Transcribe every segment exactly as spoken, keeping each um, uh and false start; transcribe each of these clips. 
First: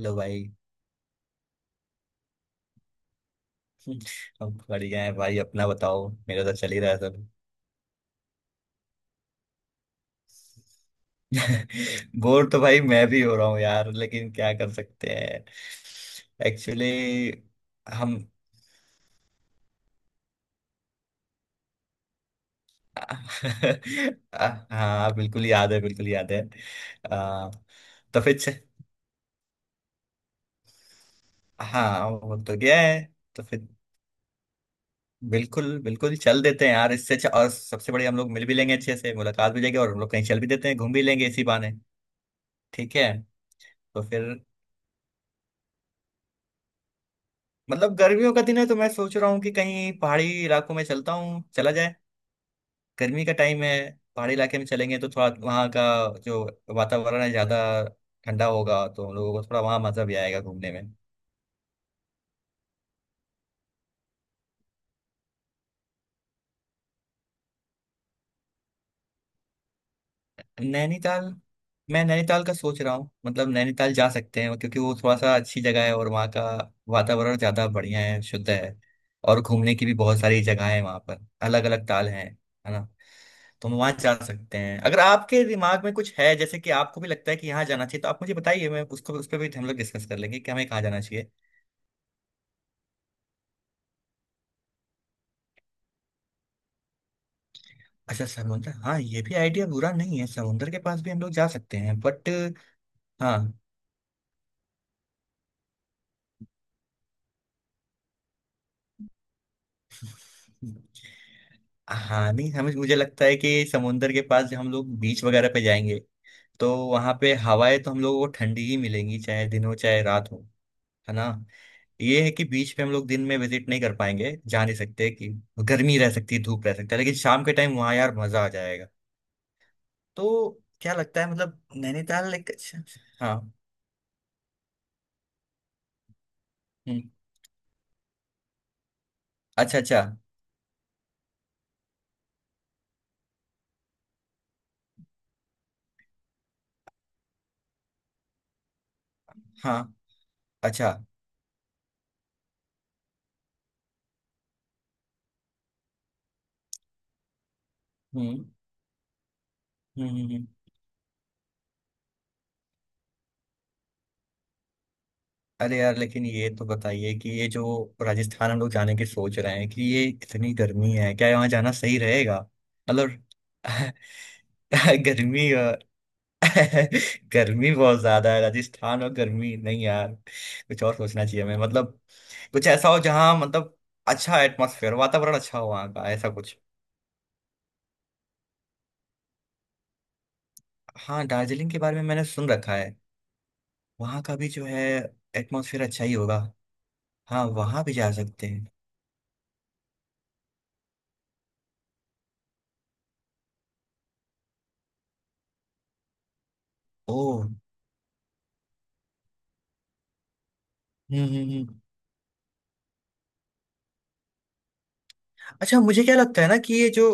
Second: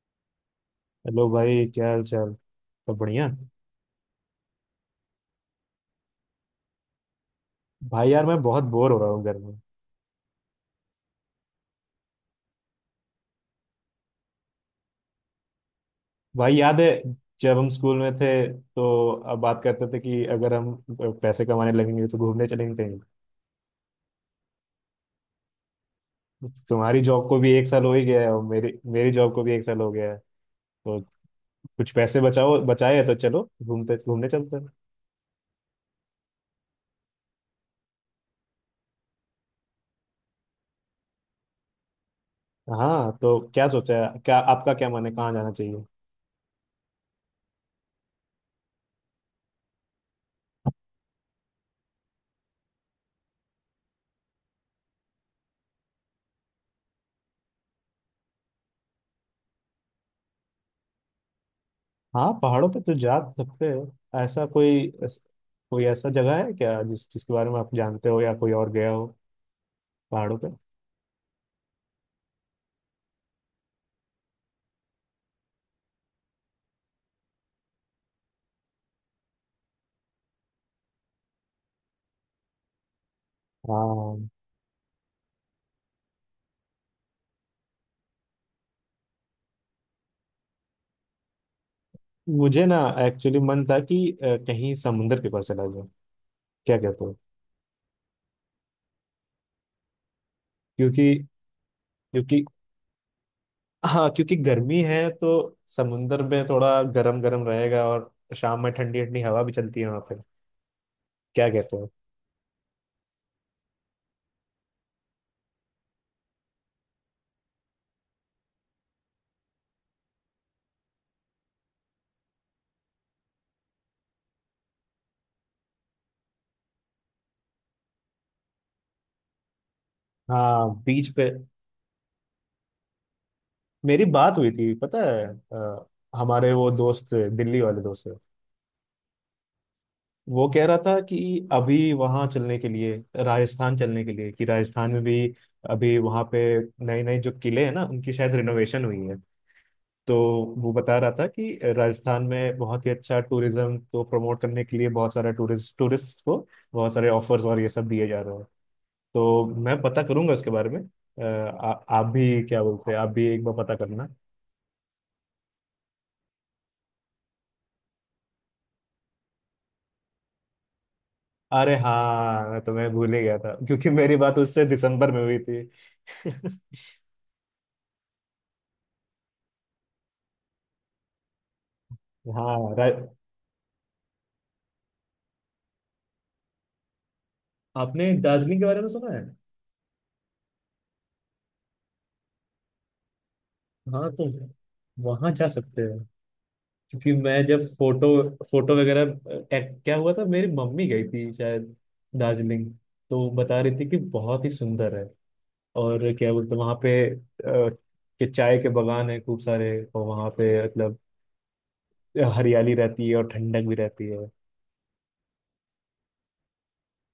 लो भाई। हेलो भाई, क्या हाल चाल? सब बढ़िया। अब बढ़िया है भाई। अपना बताओ, मेरा तो चल ही रहा है सब। भाई यार, मैं बहुत बोर हो रहा हूँ घर में। बोर तो भाई मैं भी हो रहा हूँ यार, लेकिन क्या कर सकते हैं। भाई, याद है एक्चुअली जब हम स्कूल में थे हम तो अब बात करते थे कि अगर हम पैसे कमाने लगेंगे तो घूमने चलेंगे कहीं। हाँ बिल्कुल याद है, बिल्कुल याद है। तुम्हारी जॉब को भी आ, एक साल हो ही गया तो है, फिर और च- मेरी मेरी जॉब को भी एक साल हो गया है। तो कुछ हाँ पैसे वो तो बचाओ गया बचाए है। हैं तो तो चलो फिर घूमते घूमने चलते हैं। बिल्कुल बिल्कुल चल देते हैं यार, इससे अच्छा और सबसे बड़ी हम लोग मिल भी लेंगे अच्छे से, मुलाकात भी हो जाएगी और हम लोग कहीं चल भी देते हैं, घूम भी लेंगे इसी बहाने। ठीक है। हाँ, तो क्या सोचा तो है, फिर क्या आपका क्या मन है, कहाँ जाना चाहिए? मतलब गर्मियों का दिन है, तो मैं सोच रहा हूँ कि कहीं पहाड़ी इलाकों में चलता हूँ, चला जाए। गर्मी का टाइम है। पहाड़ी इलाके में चलेंगे तो थोड़ा वहाँ का जो वातावरण है ज्यादा ठंडा होगा, तो हम लोगों को थोड़ा वहाँ मजा भी आएगा घूमने में। हाँ, पहाड़ों पे तो जा सकते हैं। ऐसा कोई कोई ऐसा जगह है क्या, जिस जिसके बारे में आप जानते हो या कोई और गया हो पहाड़ों पे? नैनीताल। मैं नैनीताल का सोच रहा हूँ, मतलब नैनीताल जा सकते हैं क्योंकि वो थोड़ा सा अच्छी जगह है और वहाँ का वातावरण ज्यादा बढ़िया है, शुद्ध है। और घूमने की भी बहुत सारी जगह है वहाँ पर, अलग अलग ताल हैं, है ना। तो हम वहां जा हाँ, सकते हैं। अगर आपके दिमाग में कुछ है, जैसे कि आपको भी लगता है कि यहाँ जाना चाहिए, तो आप मुझे बताइए, मैं उसको उस पर भी हम लोग डिस्कस कर लेंगे कि हमें कहाँ जाना चाहिए। मुझे ना एक्चुअली मन था कि अ, कहीं समुंदर के पास चला जाऊं। क्या कहते हो? अच्छा समुंदर, हाँ ये भी आइडिया बुरा नहीं है, समुंदर के पास भी क्योंकि हम लोग जा सकते हैं बट। क्योंकि हाँ। हाँ, क्योंकि गर्मी है तो समुंदर में थोड़ा गरम गरम रहेगा, और शाम में ठंडी ठंडी हवा भी चलती है वहां पे। क्या कहते हो? हाँ नहीं हमें, मुझे लगता है कि समुंदर के पास जब हम लोग बीच वगैरह पे जाएंगे, तो वहां पे हवाएं तो हम लोगों को ठंडी ही मिलेंगी, चाहे दिन हो चाहे रात हो, है ना। ये है कि बीच पे हम लोग दिन में विजिट नहीं कर पाएंगे, जा नहीं सकते, कि गर्मी रह सकती है, धूप रह सकता है, लेकिन शाम के टाइम वहाँ यार मजा आ जाएगा। तो हाँ, क्या बीच लगता पे है, मतलब नैनीताल एक अच्छा, अच्छा। हाँ। मेरी बात हुई थी पता है। अ, हमारे वो हम्म। दोस्त, दिल्ली वाले दोस्त। अच्छा, अच्छा। वो कह रहा था कि अभी वहाँ चलने के लिए राजस्थान चलने के लिए, कि राजस्थान में भी अभी वहाँ पे नए नए जो किले हैं ना, उनकी शायद रिनोवेशन हुई है। हाँ। तो वो अच्छा। बता रहा था कि राजस्थान में बहुत ही अच्छा टूरिज्म को प्रमोट करने के लिए बहुत सारा टूरिस्ट टूरिस्ट को बहुत सारे ऑफर्स और ये सब दिए जा रहे हैं। हम्म, तो मैं पता हम्म, हम्म, करूंगा हम्म। उसके बारे में। अ, आ, आप भी क्या बोलते हैं, आप भी एक बार पता करना। अरे यार, लेकिन ये तो बताइए कि ये जो राजस्थान हम लोग जाने की सोच रहे हैं, कि ये इतनी गर्मी है, क्या यहाँ जाना अरे सही रहेगा? हाँ, मैं तो मैं भूल ही मतलब। गया था क्योंकि मेरी बात उससे दिसंबर में हुई गर्मी। थी। गर्मी बहुत ज्यादा है राजस्थान और, गर्मी नहीं यार, कुछ और सोचना चाहिए हमें, मतलब। कुछ हाँ, ऐसा हो जहाँ, मतलब अच्छा एटमॉस्फेयर, वातावरण अच्छा हो वहाँ का, ऐसा कुछ। आपने दार्जिलिंग के बारे में सुना है? हाँ दार्जिलिंग के बारे में मैंने सुन रखा है। हाँ, वहाँ तो का भी जो है वहां जा सकते एटमॉस्फेयर हो। अच्छा ही होगा। क्योंकि मैं हाँ जब वहाँ भी फोटो जा सकते हैं। फोटो वगैरह, अ, क्या हुआ था, मेरी मम्मी गई थी शायद दार्जिलिंग। तो वो बता रही थी कि बहुत ही सुंदर है। और क्या बोलते वहां पे, अ, ओह। कि चाय के बगान है खूब सारे, और वहां पे मतलब हम्म, हम्म, हम्म। हरियाली रहती है और ठंडक भी रहती है। अच्छा मुझे क्या लगता है ना, कि ये जो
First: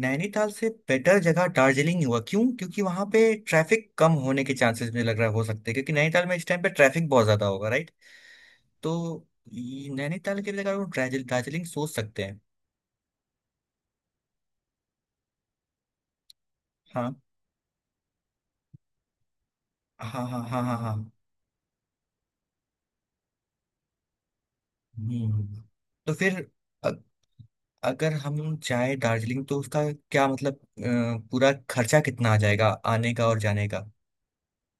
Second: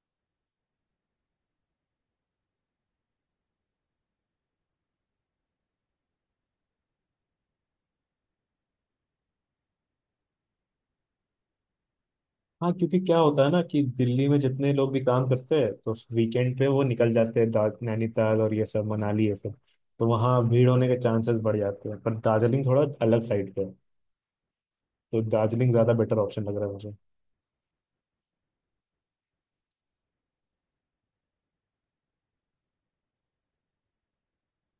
नैनीताल से बेटर जगह दार्जिलिंग ही हुआ, क्यों, क्योंकि वहां पे ट्रैफिक कम होने के चांसेस मुझे लग रहा है हो सकते हैं, क्योंकि नैनीताल में इस टाइम पे ट्रैफिक बहुत ज्यादा होगा, right? तो ये नैनीताल के जगह वो दार्जिल- दार्जिलिंग सोच सकते हैं। हाँ, क्योंकि क्या होता है ना कि दिल्ली में जितने लोग भी काम करते हैं तो वीकेंड पे वो निकल हाँ, जाते हैं दा- नैनीताल और ये सब, मनाली ये सब। तो हाँ, हाँ, वहाँ हाँ, भीड़ हाँ। होने हाँ। के चांसेस बढ़ जाते हैं, पर दार्जिलिंग थोड़ा अलग साइड पे है। तो हम्म। दार्जिलिंग ज़्यादा तो बेटर फिर ऑप्शन लग रहा है अ- मुझे। अगर हम जाए दार्जिलिंग तो उसका क्या मतलब, अ, पूरा खर्चा कितना आ जाएगा? आने का और जाने का।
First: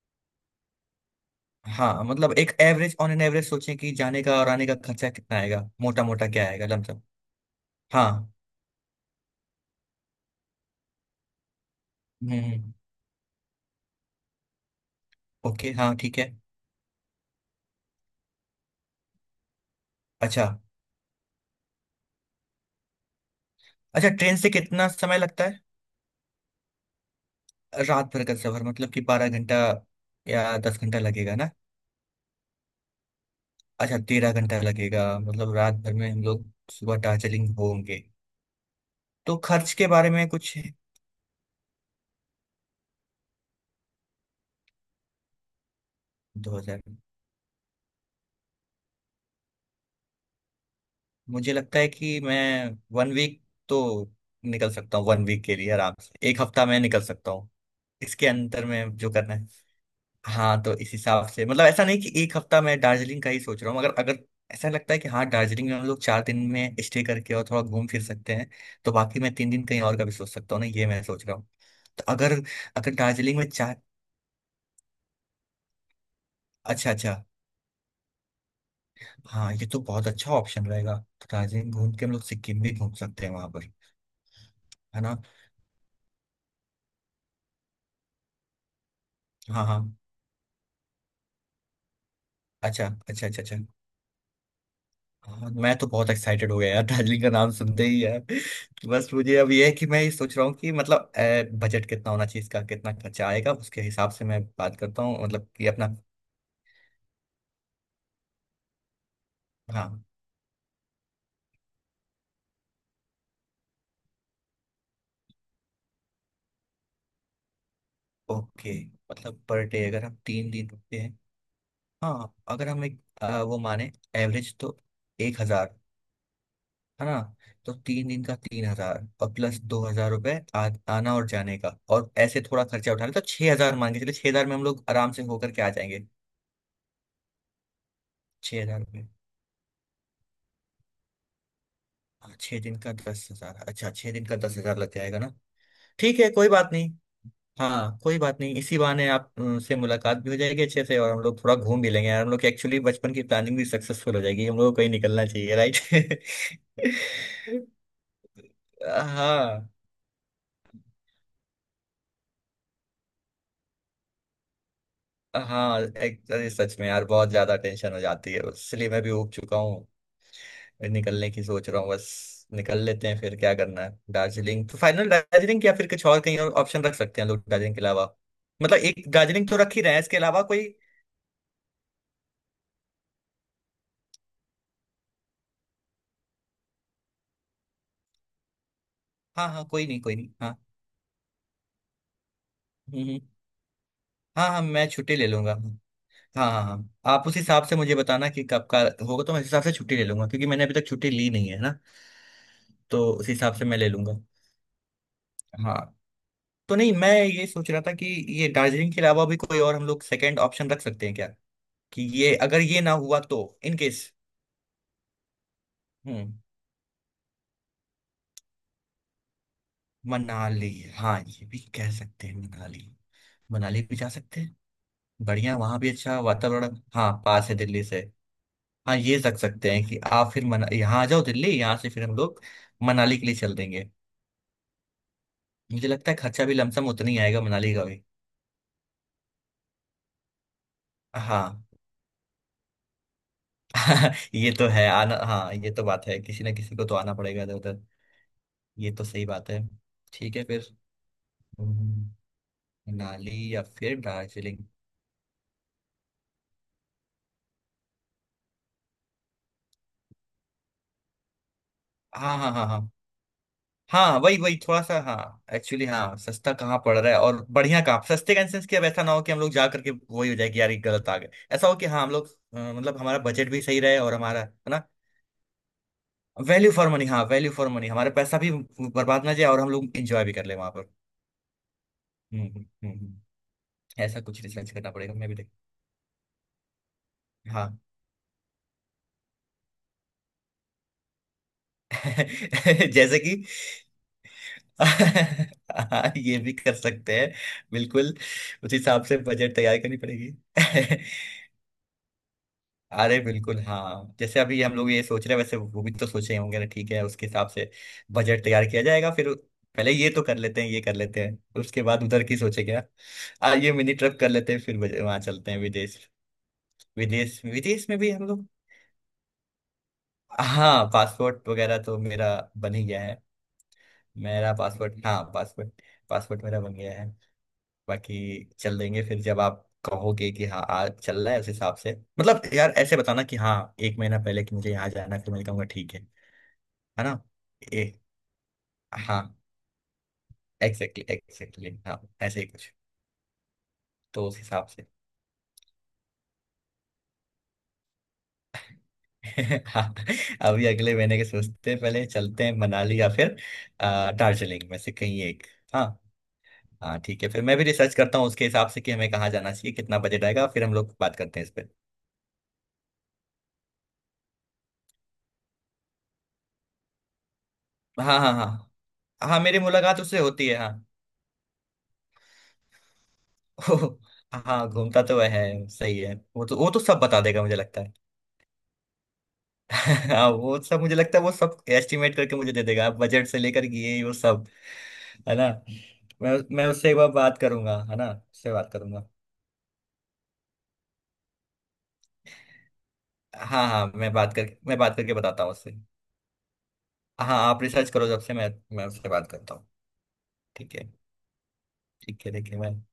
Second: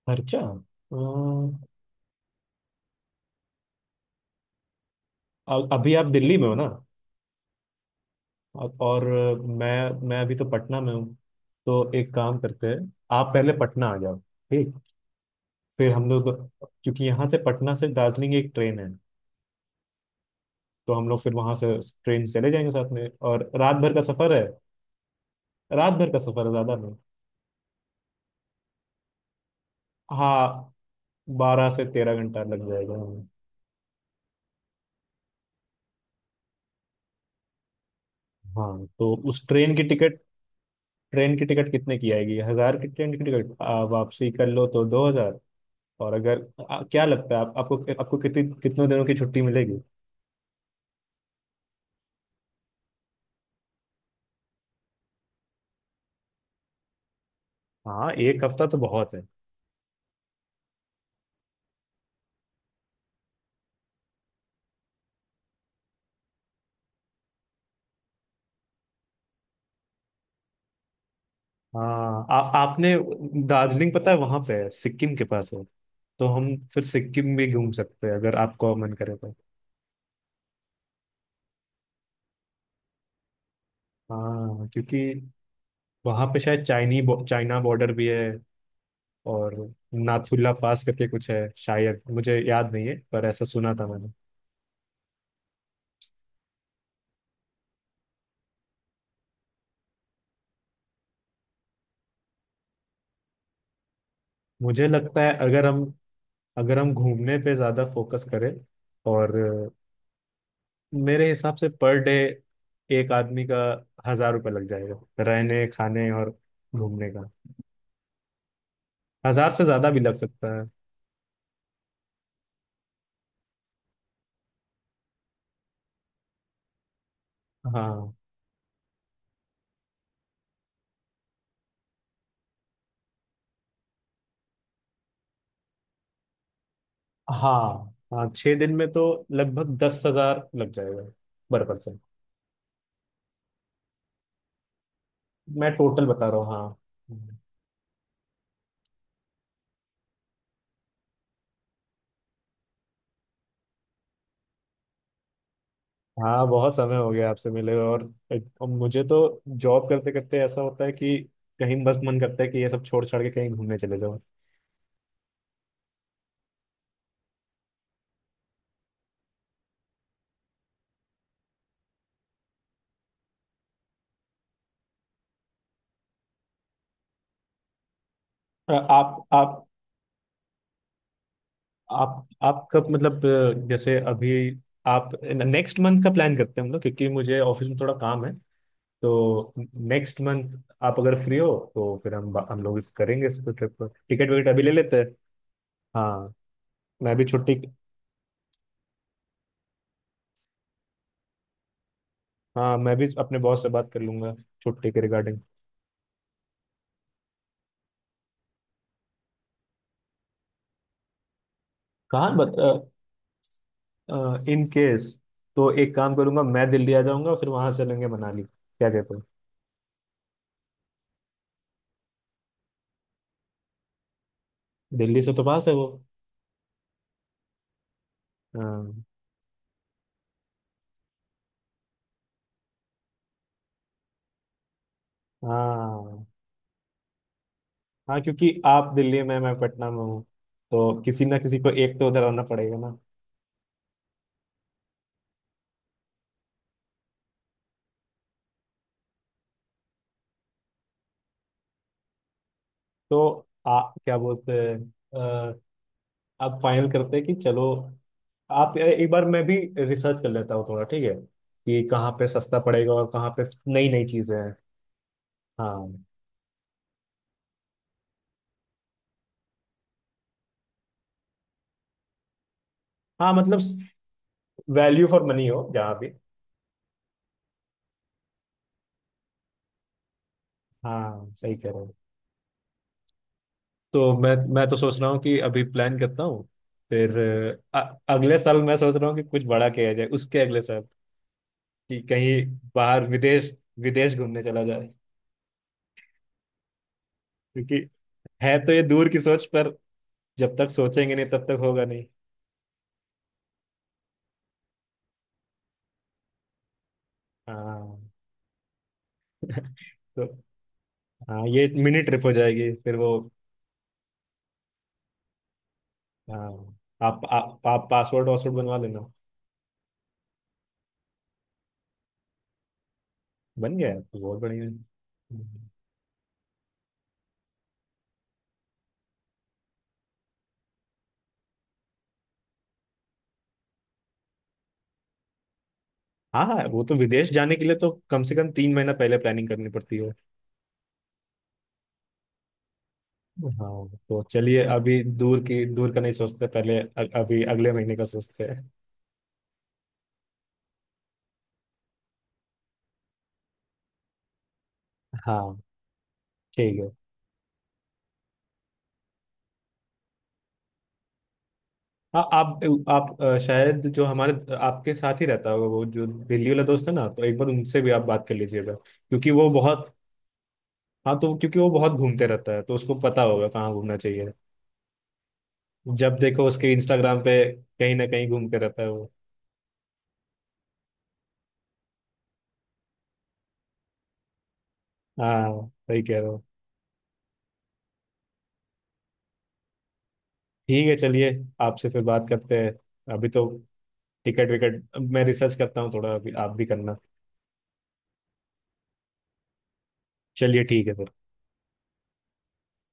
खर्चा। अम, हाँ मतलब एक एवरेज ऑन एन एवरेज सोचें कि जाने का और आने का खर्चा कितना अ- आएगा, अभी मोटा आप मोटा दिल्ली क्या में हो ना? आएगा, लमसम। हाँ। अब- और मैं मैं अभी तो पटना में हूँ। तो एक काम करते हम्म। हैं, आप पहले पटना आ जाओ, ठीक? ओके। फिर हाँ हम ठीक लोग है। क्योंकि यहाँ से पटना से दार्जिलिंग एक ट्रेन है। अच्छा। तो हम लोग फिर वहां से ट्रेन से चले जाएंगे साथ में, और रात भर का अच्छा, सफर ट्रेन है। से कितना समय लगता है? रात भर का सफर है, ज्यादा नहीं। रात भर का सफर, मतलब कि बारह घंटा या हाँ, दस घंटा लगेगा ना? बारह से तेरह घंटा लग जाएगा हमें। अच्छा, तेरह घंटा लगेगा? मतलब रात भर में हम लोग सुबह दार्जिलिंग होंगे। हाँ, तो तो उस खर्च ट्रेन की के बारे टिकट में कुछ है? ट्रेन की टिकट कितने की आएगी? हजार की ट्रेन की टिकट, आ, वापसी कर लो तो दो हजार। और अगर दो हजार? आ, क्या लगता है आप, आपको, आपको कितनी कितनों दिनों की छुट्टी मिलेगी? मुझे लगता है कि मैं वन वीक तो निकल सकता हूँ, वन वीक के लिए आराम से, एक हफ्ता में निकल सकता हूँ। हाँ, इसके एक अंतर हफ्ता तो में जो बहुत है। करना है। हाँ तो इस हिसाब से मतलब ऐसा नहीं कि एक हफ्ता मैं दार्जिलिंग का ही सोच रहा हूँ, अगर अगर ऐसा लगता है कि हाँ दार्जिलिंग में हम लोग चार दिन में स्टे करके और थोड़ा घूम फिर सकते हैं, तो बाकी मैं तीन दिन कहीं और का भी सोच सकता हूँ ना, ये मैं सोच रहा हूँ। तो हाँ अगर आ, अगर आपने दार्जिलिंग में चार। दार्जिलिंग पता है वहां पे, है सिक्किम के पास है। तो हम फिर अच्छा, अच्छा। सिक्किम भी घूम सकते हैं, अगर आपको मन करे तो। हाँ ये तो बहुत अच्छा ऑप्शन रहेगा। दार्जिलिंग घूम के हम लोग सिक्किम भी घूम सकते हैं वहां पर, हाँ, क्योंकि है ना। वहां पे शायद चाइनी बो, चाइना बॉर्डर भी है। और हाँ, हाँ। नाथुला पास करके कुछ है शायद, मुझे याद नहीं अच्छा, है पर अच्छा, अच्छा, ऐसा अच्छा। सुना था मैंने। हाँ मैं तो बहुत एक्साइटेड हो गया यार दार्जिलिंग का नाम सुनते ही यार। बस मुझे अब ये है कि मैं ये सोच रहा हूँ कि मतलब बजट कितना होना चाहिए इसका, कितना खर्चा आएगा, उसके हिसाब से मैं बात मुझे करता लगता हूँ, है, मतलब अगर कि हम अपना। अगर हम घूमने पे ज्यादा फोकस करें और अ, हाँ। मेरे हिसाब से पर डे एक आदमी का हजार रुपये लग जाएगा, रहने खाने और घूमने का। ओके। मतलब हजार पर से डे ज्यादा भी अगर लग हम तीन सकता है। दिन रुकते हैं। हाँ अगर हम एक, अ, वो माने एवरेज तो एक हजार, है ना। तो तीन हाँ दिन का तीन हजार और प्लस दो हजार रुपए आ- आना और जाने का, और ऐसे थोड़ा खर्चा उठाना, तो छह हजार मान के चलिए, छह हजार में हम लोग आराम से होकर के आ जाएंगे। हाँ हाँ, छः छह दिन हजार में तो रुपये लगभग दस हजार लग जाएगा पर पर्सन। हाँ, छह दिन का दस हजार? अच्छा, छह दिन का दस हजार लग जाएगा ना? मैं टोटल ठीक बता है रहा हूँ कोई बात नहीं। हाँ। हाँ कोई बात नहीं, इसी बहाने आप अ, से मुलाकात भी हो जाएगी अच्छे से, और हम लोग थोड़ा घूम भी लेंगे यार, हम लोग की एक्चुअली बचपन की प्लानिंग भी सक्सेसफुल हो जाएगी। हम लोग को कहीं निकलना चाहिए, राइट। हाँ, बहुत समय हो गया आपसे मिले हुए, और, एक- और मुझे तो हाँ, जॉब करते करते ऐसा होता है कि कहीं बस मन करता है कि ये सब छोड़ छाड़ के कहीं घूमने चले जाओ। हाँ। एक अरे सच में यार, बहुत ज्यादा टेंशन हो जाती है, इसलिए मैं भी उब चुका हूँ, निकलने की सोच रहा हूँ, बस निकल लेते हैं, फिर क्या करना है। दार्जिलिंग तो फाइनल? दार्जिलिंग या फिर कुछ और, कहीं और ऑप्शन रख सकते हैं लोग दार्जिलिंग के अलावा। अ, मतलब एक आप दार्जिलिंग तो आप रख ही रहे हैं, इसके अलावा कोई। आप आप कब, मतलब अ, जैसे अभी आप नेक्स्ट मंथ का प्लान करते हैं हम लोग, क्योंकि मुझे ऑफिस में थोड़ा काम है। हाँ, तो हाँ, कोई नहीं, कोई नेक्स्ट नहीं, हाँ। मंथ आप अगर फ्री हो तो फिर हम हम लोग इस हम्म, हम्म। करेंगे इस ट्रिप पर टिकट विकेट हाँ, हाँ, अभी ले मैं लेते हैं। छुट्टी ले लूंगा। हाँ, हाँ, हाँ, हाँ, मैं भी आप उस छुट्टी हिसाब से मुझे बताना कि कब का होगा, तो मैं उस हिसाब से छुट्टी ले लूंगा क्योंकि मैंने अभी तक छुट्टी ली नहीं है ना, हाँ मैं तो भी उस अपने हिसाब बॉस से से मैं ले बात कर लूंगा। लूंगा छुट्टी के रिगार्डिंग। हाँ। तो नहीं मैं ये सोच रहा था कि ये दार्जिलिंग के अलावा भी कोई और हम लोग सेकंड ऑप्शन रख सकते हैं क्या, कि ये कहाँ? अगर ये ना हुआ तो, इन केस। इन केस, तो एक काम हम्म। करूंगा, मैं दिल्ली आ जाऊंगा, फिर वहां चलेंगे मनाली। क्या कहते हो? मनाली। हाँ ये भी कह सकते हैं, मनाली। मनाली भी जा सकते हैं। दिल्ली से तो बढ़िया, पास है वहां वो। भी अच्छा वातावरण। हाँ, पास है दिल्ली से। हाँ हाँ ये रख सकते हैं कि आप फिर मना यहाँ आ जाओ दिल्ली, यहाँ से फिर हम लोग मनाली के लिए चल देंगे। मुझे लगता है हाँ खर्चा भी लमसम उतना ही आएगा मनाली का भी। हाँ। क्योंकि आप दिल्ली में, मैं पटना में हूँ। तो किसी ना किसी हाँ। को एक तो उधर आना पड़ेगा ना। ये तो है, आना, हाँ ये तो बात है, किसी ना किसी को तो आना पड़ेगा इधर उधर। ये तो सही बात है। ठीक है फिर। हम्म, तो मनाली या आ फिर क्या बोलते दार्जिलिंग। हैं? अ, आप फाइनल करते हैं कि चलो, आप एक बार, मैं भी रिसर्च कर लेता हूँ थोड़ा, ठीक है? कि कहाँ पे हाँ, हाँ, सस्ता हाँ, हाँ, पड़ेगा और कहाँ पे नई नई हाँ, चीजें वही हैं। वही, थोड़ा सा हाँ एक्चुअली, हाँ हाँ सस्ता कहाँ पड़ रहा है और बढ़िया कहाँ, सस्ते का इंसेंस, कि अब ऐसा ना हो कि हम लोग जा करके वही हो जाए कि यार ये गलत आ गए। ऐसा हो कि हाँ हम लोग अ, मतलब हमारा हाँ, बजट मतलब भी सही रहे और हमारा, है ना। वैल्यू फॉर मनी हो जहाँ भी। वैल्यू फॉर मनी, हाँ वैल्यू फॉर मनी, हमारा पैसा भी बर्बाद ना जाए और हम लोग एंजॉय भी कर ले वहां पर। हाँ, सही कह रहे हो। हम्म, हम्म, हम्म, हम्म। तो ऐसा मैं कुछ मैं रिसर्च तो करना सोच रहा पड़ेगा, हूँ मैं भी कि देख। अभी प्लान करता हूँ, फिर हाँ। अ, अगले साल मैं सोच रहा हूँ कि कुछ बड़ा किया जाए उसके अगले साल, कि कहीं बाहर जैसे कि। विदेश, विदेश घूमने चला जाए। हाँ ये भी कर सकते हैं, क्योंकि बिल्कुल। है तो उस ये हिसाब दूर से की सोच, बजट पर तैयार करनी पड़ेगी। जब तक सोचेंगे नहीं तब तक होगा नहीं। अरे बिल्कुल, हाँ जैसे अभी हम लोग ये सोच रहे हैं, वैसे वो भी तो सोचे ही होंगे ना। ठीक है, उसके हिसाब से हाँ। बजट तैयार किया जाएगा फिर। पहले ये तो तो कर लेते हैं, ये कर लेते हाँ, हैं, ये उसके मिनी बाद उधर ट्रिप हो की सोचे जाएगी क्या। फिर वो। आ, ये मिनी ट्रिप कर लेते हैं, फिर वहां चलते हैं विदेश। हाँ, आप विदेश, आप, आप विदेश में भी हम पासवर्ड लोग। वासवर्ड बनवा लेना। हाँ पासपोर्ट वगैरह तो मेरा बन ही गया है। बन गया है? तो बहुत मेरा बढ़िया है। पासपोर्ट, हाँ पासपोर्ट, पासपोर्ट मेरा बन गया है। बाकी चल देंगे फिर जब आप कहोगे कि हाँ आज चल रहा है, उस हिसाब से। मतलब यार ऐसे बताना कि हाँ, एक महीना पहले कि मुझे यहाँ जाना है, फिर मैं कहूँगा ठीक है। हाँ हाँ, वो तो है ना। विदेश जाने के लिए तो ए, कम से कम तीन महीना पहले हाँ प्लानिंग करनी पड़ती है। एग्जैक्टली, एग्जैक्टली, हाँ ऐसे ही कुछ। हाँ तो तो उस चलिए, हिसाब से। अभी दूर की दूर का नहीं सोचते, पहले अ- अभी अगले महीने का सोचते हैं। हाँ अभी अगले महीने के सोचते हैं पहले, चलते हैं मनाली या फिर अ, दार्जिलिंग में से कहीं एक। हाँ, हाँ। ठीक है। हाँ ठीक है फिर। मैं भी रिसर्च करता हूँ उसके हिसाब से कि हमें कहाँ जाना चाहिए, कितना बजट आएगा, फिर हम लोग बात करते हैं इस पर। हाँ, आप आप अ, शायद जो हमारे, आपके साथ ही रहता होगा, वो जो दिल्ली वाला दोस्त है ना, तो एक बार उनसे भी आप हाँ, बात हाँ, कर लीजिएगा, हाँ, क्योंकि हाँ, वो मेरी बहुत। मुलाकात उससे होती है, हाँ। हाँ तो क्योंकि वो बहुत घूमते रहता है तो उसको पता होगा कहाँ ओह, घूमना चाहिए। हाँ घूमता तो वह है, सही है, जब देखो वो तो वो उसके तो सब बता इंस्टाग्राम पे देगा मुझे लगता है। कहीं ना कहीं घूमते रहता है वो। हाँ वो सब, मुझे लगता है वो सब एस्टिमेट करके मुझे दे देगा, बजट से लेकर कि ये वो सब, है ना। हाँ, सही कह रहे मैं हो। मैं उससे एक बार बात करूंगा, है ना, उससे बात करूंगा। ठीक है चलिए, आपसे फिर बात करते हैं। अभी तो हाँ, हाँ, मैं बात टिकट करके मैं विकट, बात करके मैं बताता हूँ रिसर्च उससे। करता हूँ थोड़ा अभी, आप भी करना। हाँ आप रिसर्च करो, जब से मैं मैं उससे बात करता हूँ। चलिए, ठीक ठीक है। है फिर। ठीक है देखिए मैं